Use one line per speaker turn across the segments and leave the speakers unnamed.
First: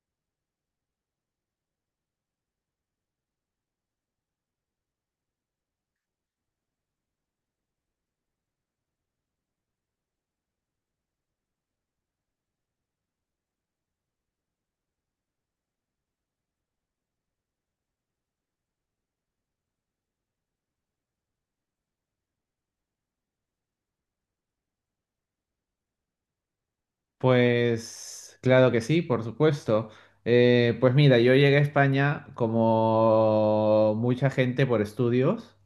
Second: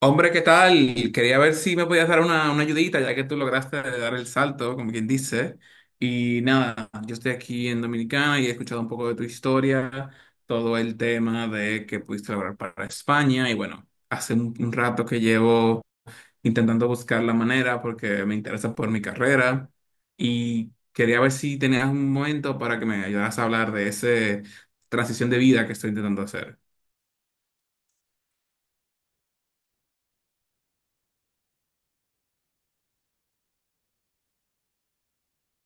Hombre, ¿qué tal? Quería ver si me podías dar una ayudita, ya que tú lograste dar el salto, como quien dice. Y nada, yo estoy aquí en Dominicana y he escuchado un poco de tu historia, todo el tema de que pudiste lograr para España. Y bueno, hace un rato que llevo intentando buscar la manera porque me interesa por mi carrera. Y quería ver si tenías un momento para que me ayudaras a hablar de esa transición de vida que estoy intentando hacer.
Pues claro que sí, por supuesto. Pues mira, yo llegué a España como mucha gente por estudios.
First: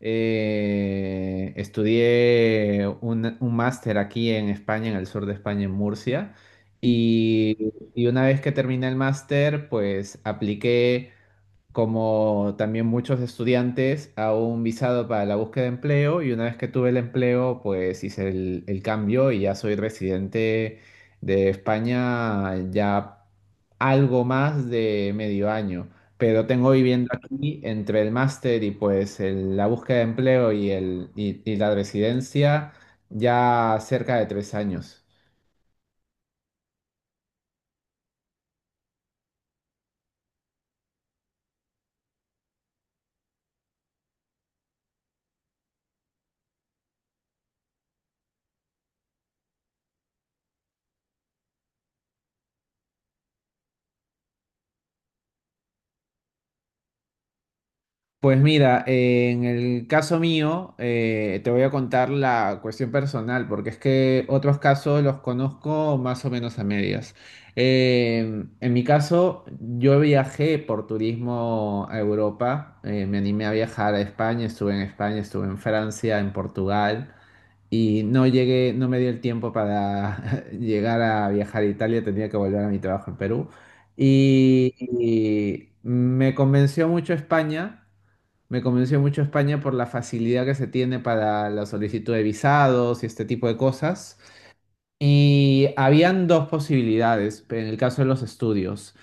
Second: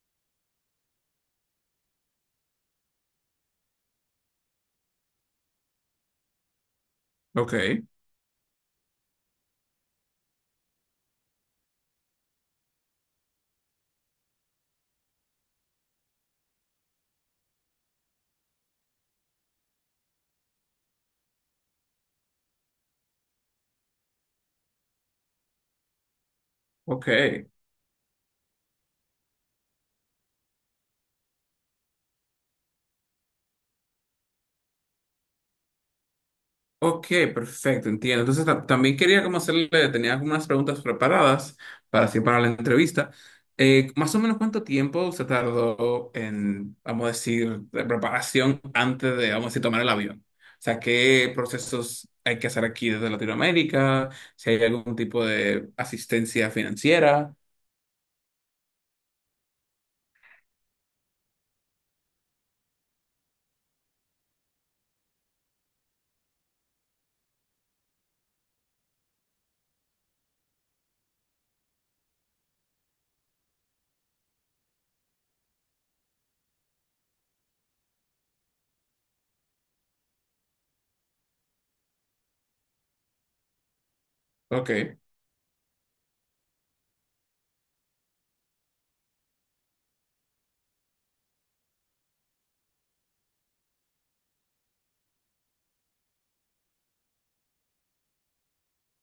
Estudié un máster aquí en España, en el sur de España, en Murcia.
Ok,
Y una vez que terminé el máster, pues apliqué como también muchos estudiantes, a un visado para la búsqueda de empleo, y una vez que tuve el empleo, pues hice el cambio y ya soy residente de España ya algo más de medio año, pero tengo viviendo
ok.
aquí entre el máster y pues la búsqueda de empleo y la residencia ya cerca de 3 años.
Ok, perfecto, entiendo. Entonces también quería como hacerle, tenía algunas preguntas preparadas para así para la entrevista. Más o menos cuánto tiempo se tardó en, vamos a decir, de preparación antes de, vamos a decir, tomar el avión. O sea, ¿qué procesos hay que hacer aquí desde Latinoamérica? Si hay algún tipo de asistencia financiera.
Pues mira, en el caso mío, te voy a contar la cuestión personal, porque es que otros casos los conozco más o menos a medias. En mi caso, yo viajé por turismo a Europa, me animé a viajar a España, estuve en Francia, en Portugal, y no llegué, no me dio el tiempo para llegar a viajar a Italia, tenía que volver a mi trabajo en Perú. Y,
Ok.
y me convenció mucho España. Me convenció mucho España por la facilidad que se tiene para la solicitud de visados y este tipo de cosas. Y habían dos posibilidades en el caso de los estudios:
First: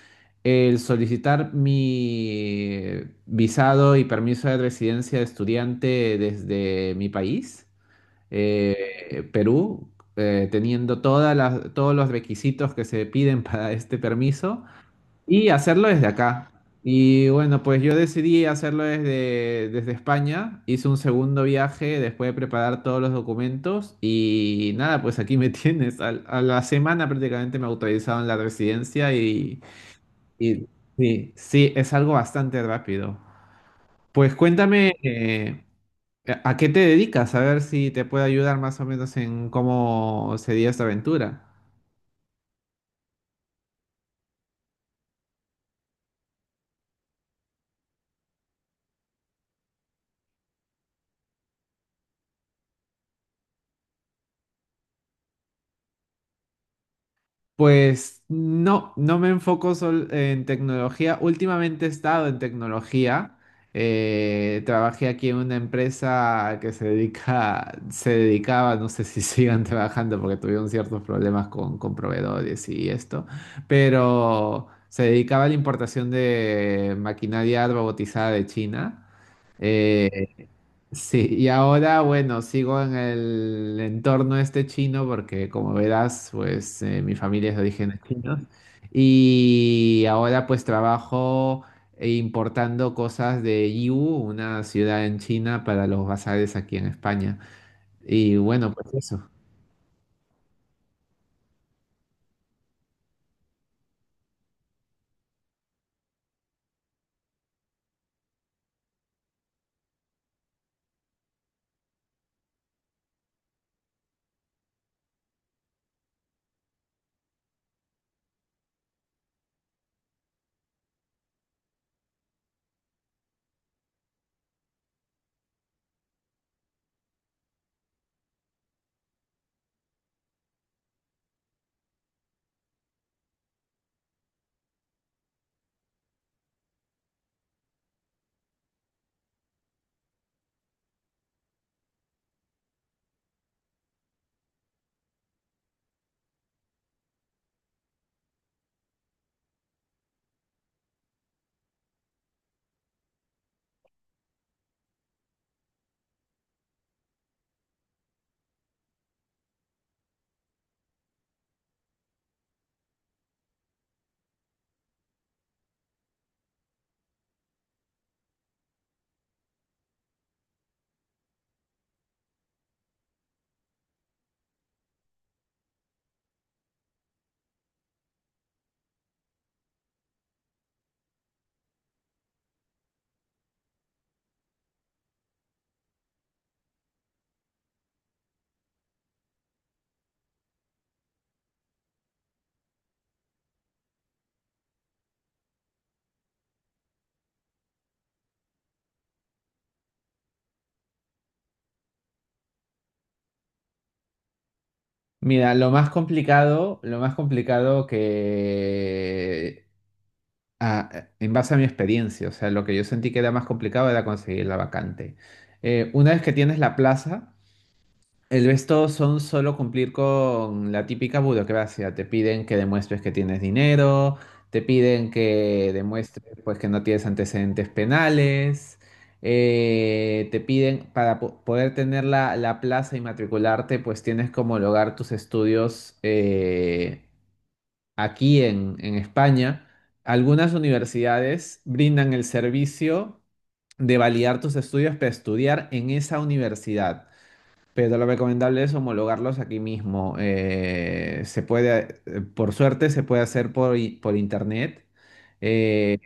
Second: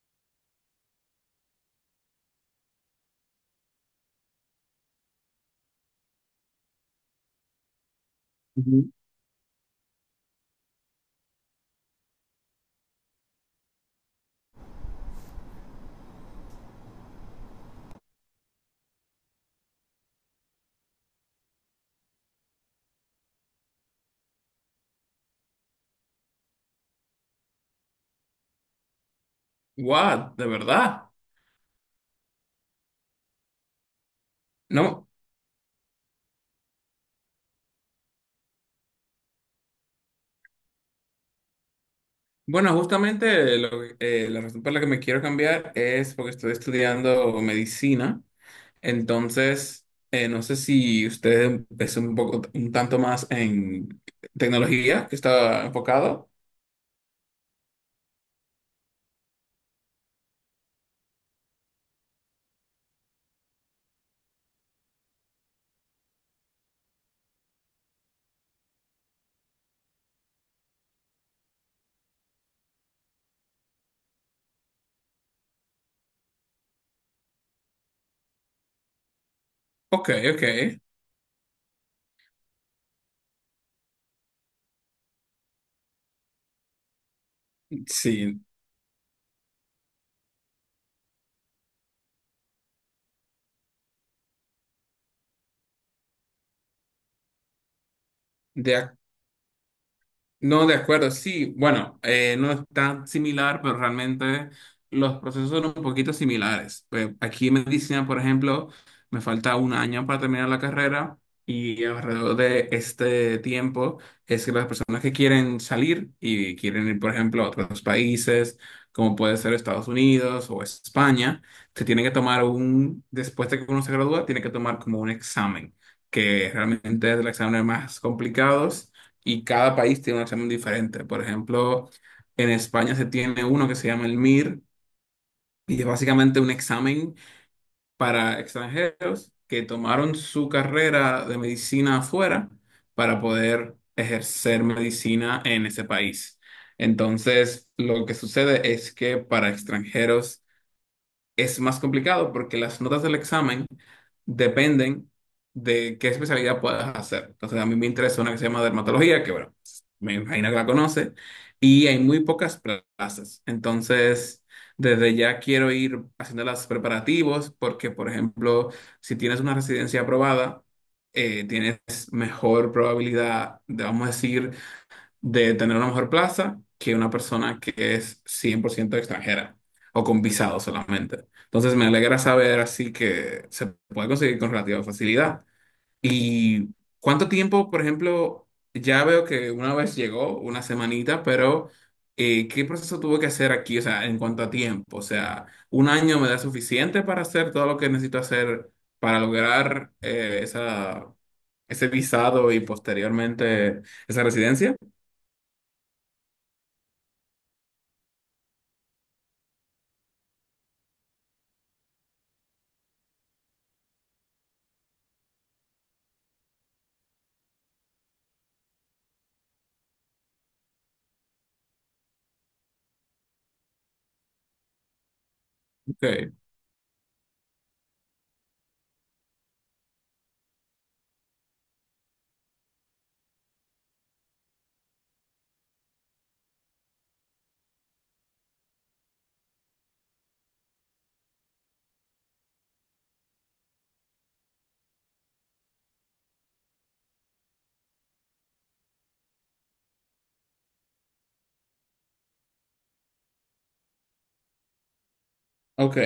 el solicitar mi visado y permiso de residencia de estudiante desde mi país,
Ujú.
Perú, teniendo todos los requisitos que se piden para este permiso, y hacerlo desde acá. Y bueno, pues yo decidí hacerlo desde España. Hice un segundo viaje después de preparar todos los documentos y nada, pues aquí me tienes. A la semana prácticamente me autorizaron la residencia
What, de
y
verdad.
sí, sí, es algo bastante rápido. Pues cuéntame,
No.
¿a qué te dedicas? A ver si te puedo ayudar más o menos en cómo sería esta aventura.
Bueno, justamente lo la razón por la que me quiero cambiar es porque estoy estudiando medicina. Entonces, no sé si usted es un poco, un tanto más en tecnología que está enfocado.
Pues no, no me enfoco en tecnología. Últimamente he estado en tecnología. Trabajé aquí en una empresa que se dedica, se dedicaba, no sé si sigan trabajando porque tuvieron ciertos problemas con proveedores y esto, pero se dedicaba a la importación de maquinaria robotizada de China.
Ok,
Eh,
ok.
Sí, y ahora, bueno, sigo en el entorno este chino porque, como verás, pues mi familia es de orígenes chinos,
Sí,
y ahora pues trabajo importando cosas de Yiwu, una ciudad en China, para los bazares aquí en España. Y
de,
bueno, pues
ac-
eso.
no, de acuerdo, sí, bueno, no es tan similar, pero realmente los procesos son un poquito similares. Pues aquí en medicina, por ejemplo, me falta un año para terminar la carrera y alrededor de este tiempo es que las personas que quieren salir y quieren ir, por ejemplo, a otros países, como puede ser Estados Unidos o España, se tienen que tomar un, después de que uno se gradúa, tiene que tomar como un examen, que realmente es el examen más complicado y cada país tiene un examen diferente. Por ejemplo, en España se tiene uno que se llama el MIR y es básicamente un examen para extranjeros que tomaron su carrera de medicina afuera para poder ejercer medicina en ese país. Entonces, lo que sucede es que para extranjeros es más complicado porque las notas del examen dependen de qué especialidad puedas hacer. Entonces, a mí me interesa una que se llama dermatología, que bueno, me imagino que la conoce, y hay muy pocas plazas. Entonces, desde ya quiero ir haciendo los preparativos porque, por ejemplo, si tienes una residencia aprobada, tienes mejor probabilidad, de, vamos a decir, de tener una mejor plaza que una persona que es 100% extranjera o con visado solamente. Entonces me alegra saber así que se puede conseguir con relativa facilidad. ¿Y cuánto tiempo, por ejemplo, ya veo que una vez llegó, una semanita, pero qué proceso tuvo que hacer aquí? O sea, en cuanto a tiempo, o sea, ¿un año me da suficiente para hacer todo lo que necesito hacer para lograr ese visado y posteriormente esa residencia?
Mira, lo más complicado que, ah, en base a mi experiencia, o sea, lo que yo sentí que era más complicado era conseguir la vacante. Una vez que tienes la plaza, el resto son solo cumplir con la típica burocracia. Te piden que demuestres que tienes dinero, te piden que
Ok.
demuestres, pues, que no tienes antecedentes penales, te piden para poder tener la plaza y matricularte, pues tienes que homologar tus estudios aquí en España. Algunas universidades brindan el servicio de validar tus estudios para estudiar en esa universidad, pero lo recomendable es homologarlos aquí mismo. Se puede, por suerte, se puede hacer por internet.
Ok.
Eh,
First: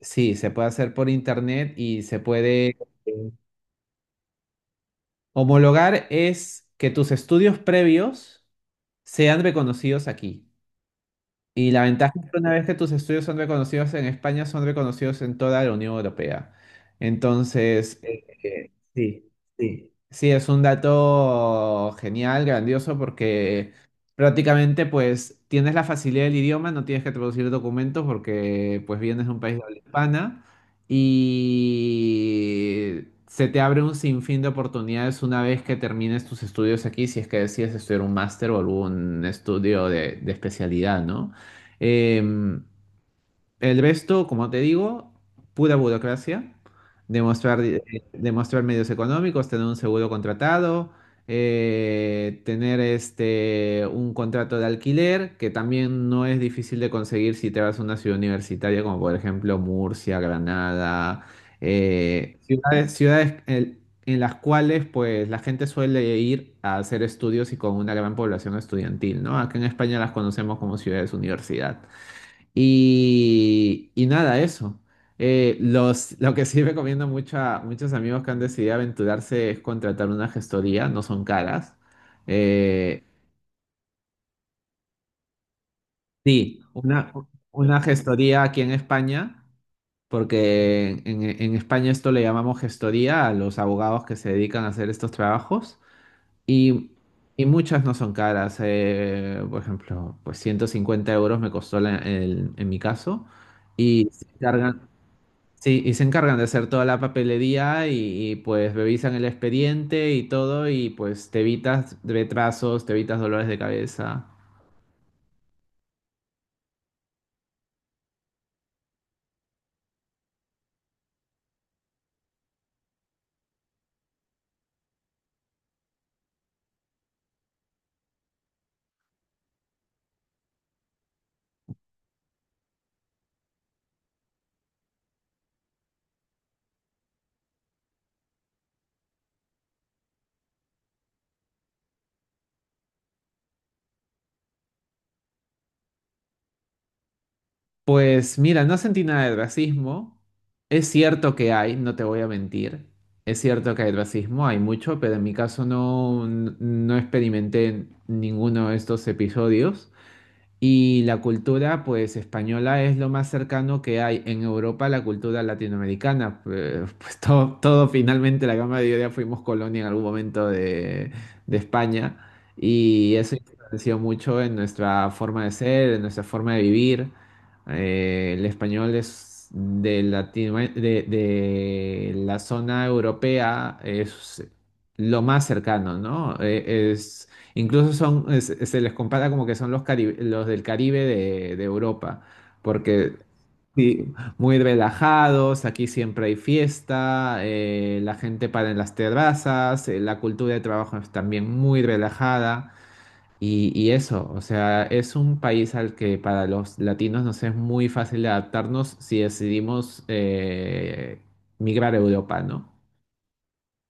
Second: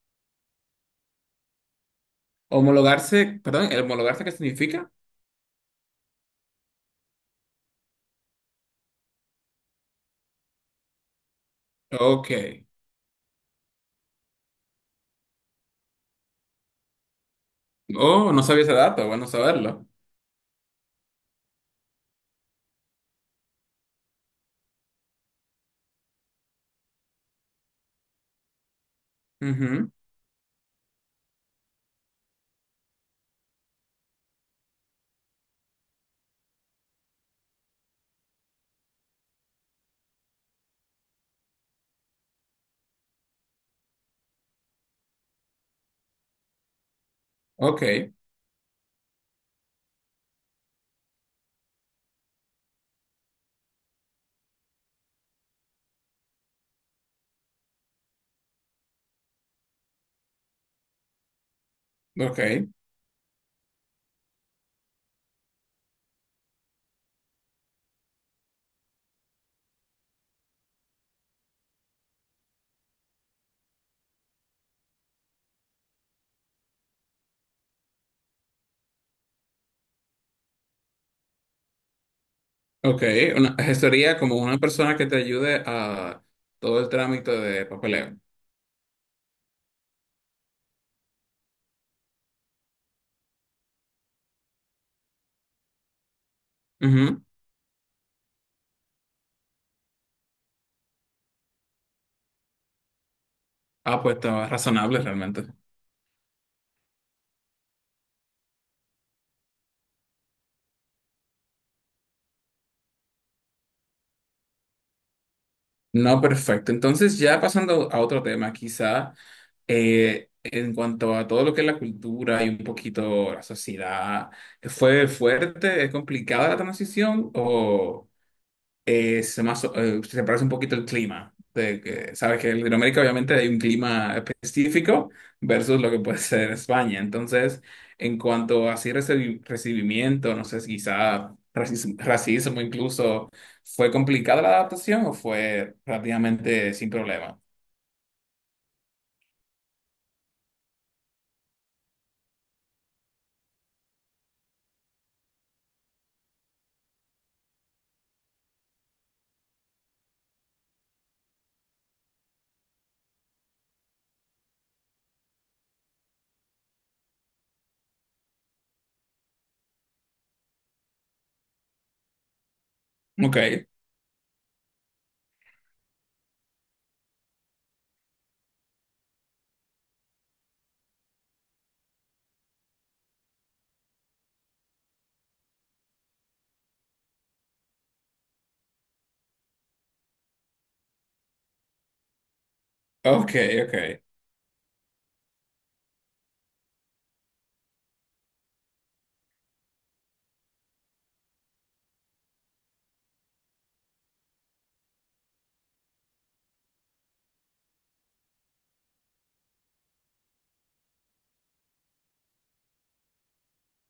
sí, se puede hacer por internet y se puede. eh,
Homologarse, perdón, ¿el homologarse qué significa?
Homologar es que tus estudios previos sean reconocidos aquí. Y la ventaja es
Ok.
que una vez que tus estudios son reconocidos en España, son reconocidos en toda la Unión Europea. Entonces,
Oh, no sabía ese dato, bueno
sí,
saberlo.
sí. Sí, es un dato genial, grandioso, porque prácticamente pues tienes la facilidad del idioma, no tienes que traducir documentos porque pues vienes de un país de habla
Ujú.
hispana, y se te abre un sinfín de oportunidades una vez que termines tus estudios aquí, si es que decides estudiar un máster o algún estudio de especialidad, ¿no? Eh, el resto, como te digo, pura burocracia: demostrar,
Ok,
demostrar medios económicos, tener un seguro contratado, tener este, un contrato de alquiler, que también no es difícil de conseguir si te vas a una ciudad universitaria, como por ejemplo Murcia, Granada,
ok,
ciudades en las cuales pues la gente suele ir a hacer estudios y con una gran población estudiantil, ¿no? Acá en España las conocemos como ciudades universidad. Y nada, eso. Lo que sí recomiendo mucho a muchos amigos que han decidido aventurarse es contratar una gestoría, no son caras. Eh,
ok. Una gestoría como una persona que te ayude a
sí,
todo el trámite de
una
papeleo.
gestoría aquí en España, porque en España esto le llamamos gestoría a los abogados que se dedican a hacer estos trabajos. Y,
Ujú.
y muchas no son caras. Por ejemplo, pues 150 € me costó, en mi caso.
Ah,
Y
pues
se
está
encargan,
razonable realmente.
sí, y se encargan de hacer toda la papelería y, pues revisan el expediente y todo, y pues te evitas retrasos, te evitas dolores de cabeza.
No, perfecto. Entonces, ya pasando a otro tema, quizá en cuanto a todo lo que es la cultura y un poquito la sociedad, ¿fue fuerte, es complicada la transición o...? Es más, se parece un poquito el clima. De que, sabes que en Latinoamérica obviamente hay un clima específico versus lo que puede ser España. Entonces, en cuanto a así recibimiento, no sé si quizá racismo, racismo incluso, ¿fue complicada la adaptación o fue relativamente sin problema?
Pues mira, no sentí nada de racismo. Es cierto que hay, no te voy a mentir. Es cierto que hay racismo, hay mucho, pero en mi caso no, no experimenté ninguno de estos episodios. Y la cultura, pues, española es lo más cercano que hay en Europa a la cultura latinoamericana. Pues, pues, todo, todo finalmente, la gran mayoría fuimos colonia en algún momento de, España. Y eso
Ok,
influenció mucho en nuestra forma de ser, en nuestra forma de vivir. El español, es de la zona europea, es lo más cercano, ¿no? Es Incluso son, se les compara como que son los del Caribe de Europa, porque
ok, ok.
sí, muy relajados, aquí siempre hay fiesta, la gente para en las terrazas, la cultura de trabajo es también muy relajada, y eso, o sea, es un país al que para los latinos nos es muy fácil adaptarnos si decidimos migrar a Europa, ¿no?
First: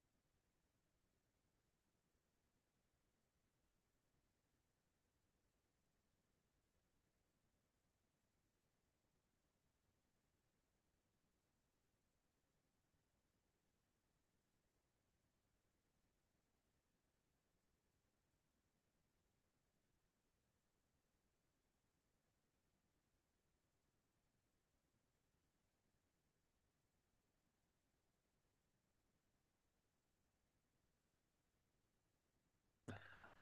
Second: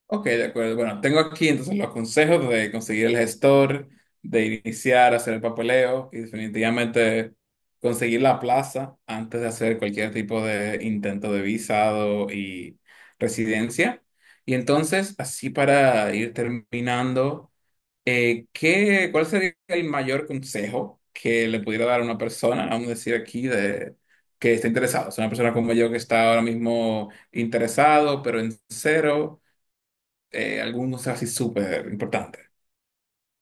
Ok, de acuerdo. Bueno, tengo aquí entonces los consejos de conseguir el gestor, de iniciar a hacer el papeleo y definitivamente conseguir la plaza antes de hacer cualquier tipo de intento de visado y residencia. Y entonces, así para ir terminando, ¿ cuál sería el mayor consejo que le pudiera dar a una persona, vamos a decir aquí, de, que está interesado? Es una persona como yo que está ahora mismo interesado, pero en cero algunos así súper importantes.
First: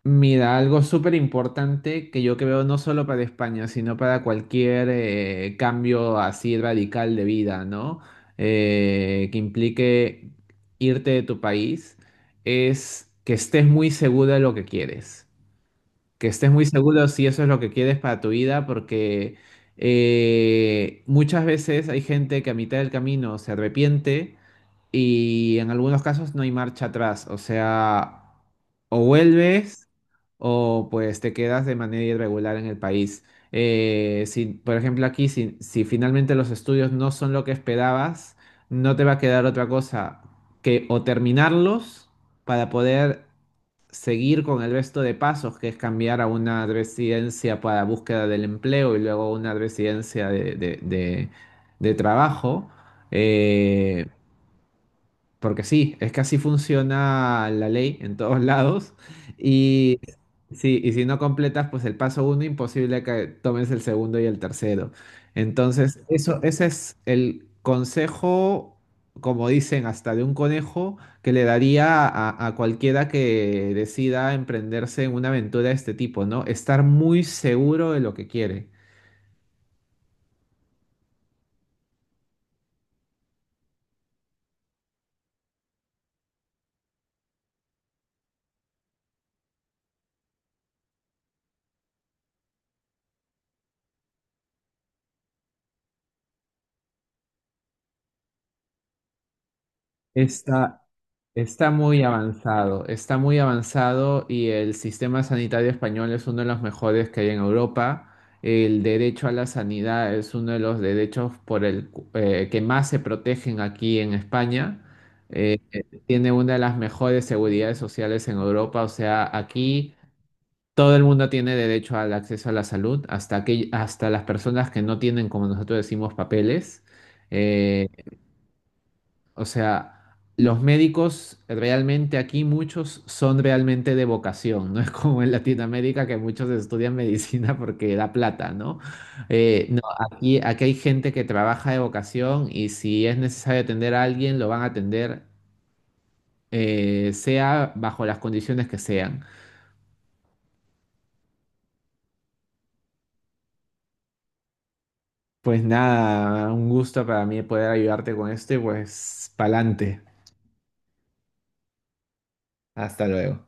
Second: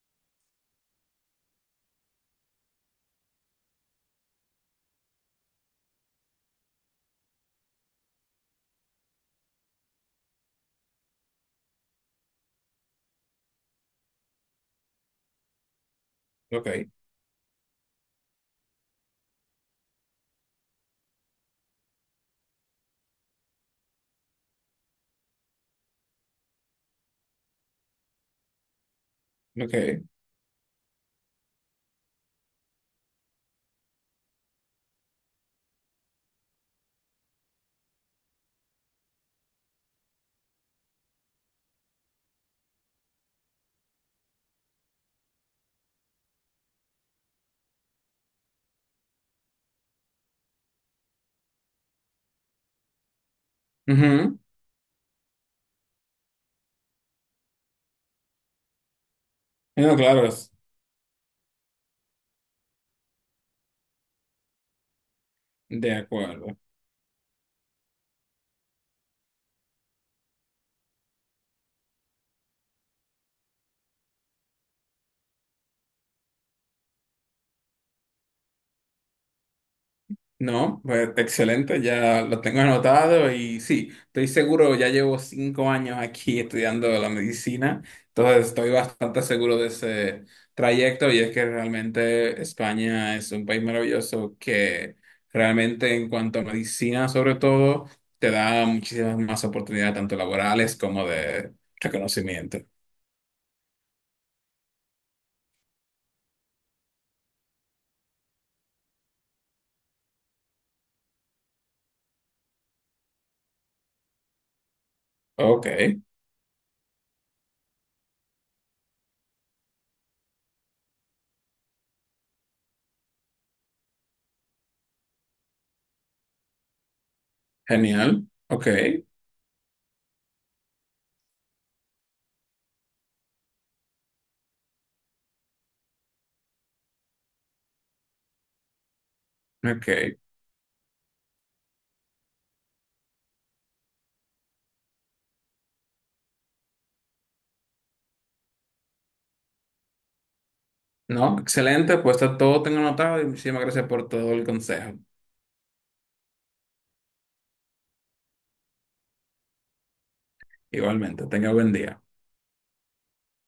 Mira, algo súper importante que yo creo no solo para España, sino para cualquier cambio así radical de vida, ¿no? Que implique irte de tu país, es que estés muy seguro de lo que quieres. Que estés muy
Ok,
seguro si eso es lo que quieres para tu vida, porque muchas veces hay gente que a mitad del camino se arrepiente, y en algunos casos no hay marcha atrás. O sea, o vuelves,
ok.
o pues te quedas de manera irregular en el país. Si, por ejemplo, aquí, si finalmente los estudios no son lo que esperabas, no te va a quedar otra cosa que o terminarlos para poder seguir con el resto de pasos, que es cambiar a una residencia para búsqueda del empleo y luego una residencia de trabajo. Eh,
Ujú.
porque sí, es que así funciona la ley en todos lados.
No,
Y,
claro,
sí, y si no completas, pues, el paso uno, imposible que tomes el segundo y el tercero.
de
Entonces, eso,
acuerdo.
ese es el consejo, como dicen, hasta de un conejo, que le daría a cualquiera que decida emprenderse en una aventura de este tipo, ¿no? Estar muy seguro de lo que quiere.
No, pues, excelente, ya lo tengo anotado y sí, estoy seguro, ya llevo 5 años aquí estudiando la medicina, entonces estoy bastante seguro de ese trayecto y es que realmente España es un país maravilloso que realmente en cuanto a medicina sobre todo te da muchísimas más oportunidades tanto laborales
Está,
como de
Está muy
reconocimiento.
avanzado, está muy avanzado, y el sistema sanitario español es uno de los mejores que hay en Europa. El derecho a la sanidad es uno de los derechos por que más se protegen aquí en España. Eh,
Ok.
eh, tiene una de las mejores seguridades sociales en Europa, o sea, aquí todo el mundo tiene derecho al acceso a la salud, hasta que, hasta las personas que no tienen, como nosotros decimos, papeles. Eh,
Genial. Ok,
o sea, los médicos realmente aquí muchos son realmente de vocación, no es como en Latinoamérica que muchos estudian medicina porque da plata, ¿no? No,
ok.
aquí, hay gente que trabaja de vocación, y si es necesario atender a alguien, lo van a atender, sea bajo las condiciones que sean.
No, excelente. Pues está todo tengo anotado y muchísimas gracias por todo el consejo.
Pues nada, un gusto para mí poder ayudarte con esto y pues pa'lante.
Igualmente, tenga buen día.
Hasta luego.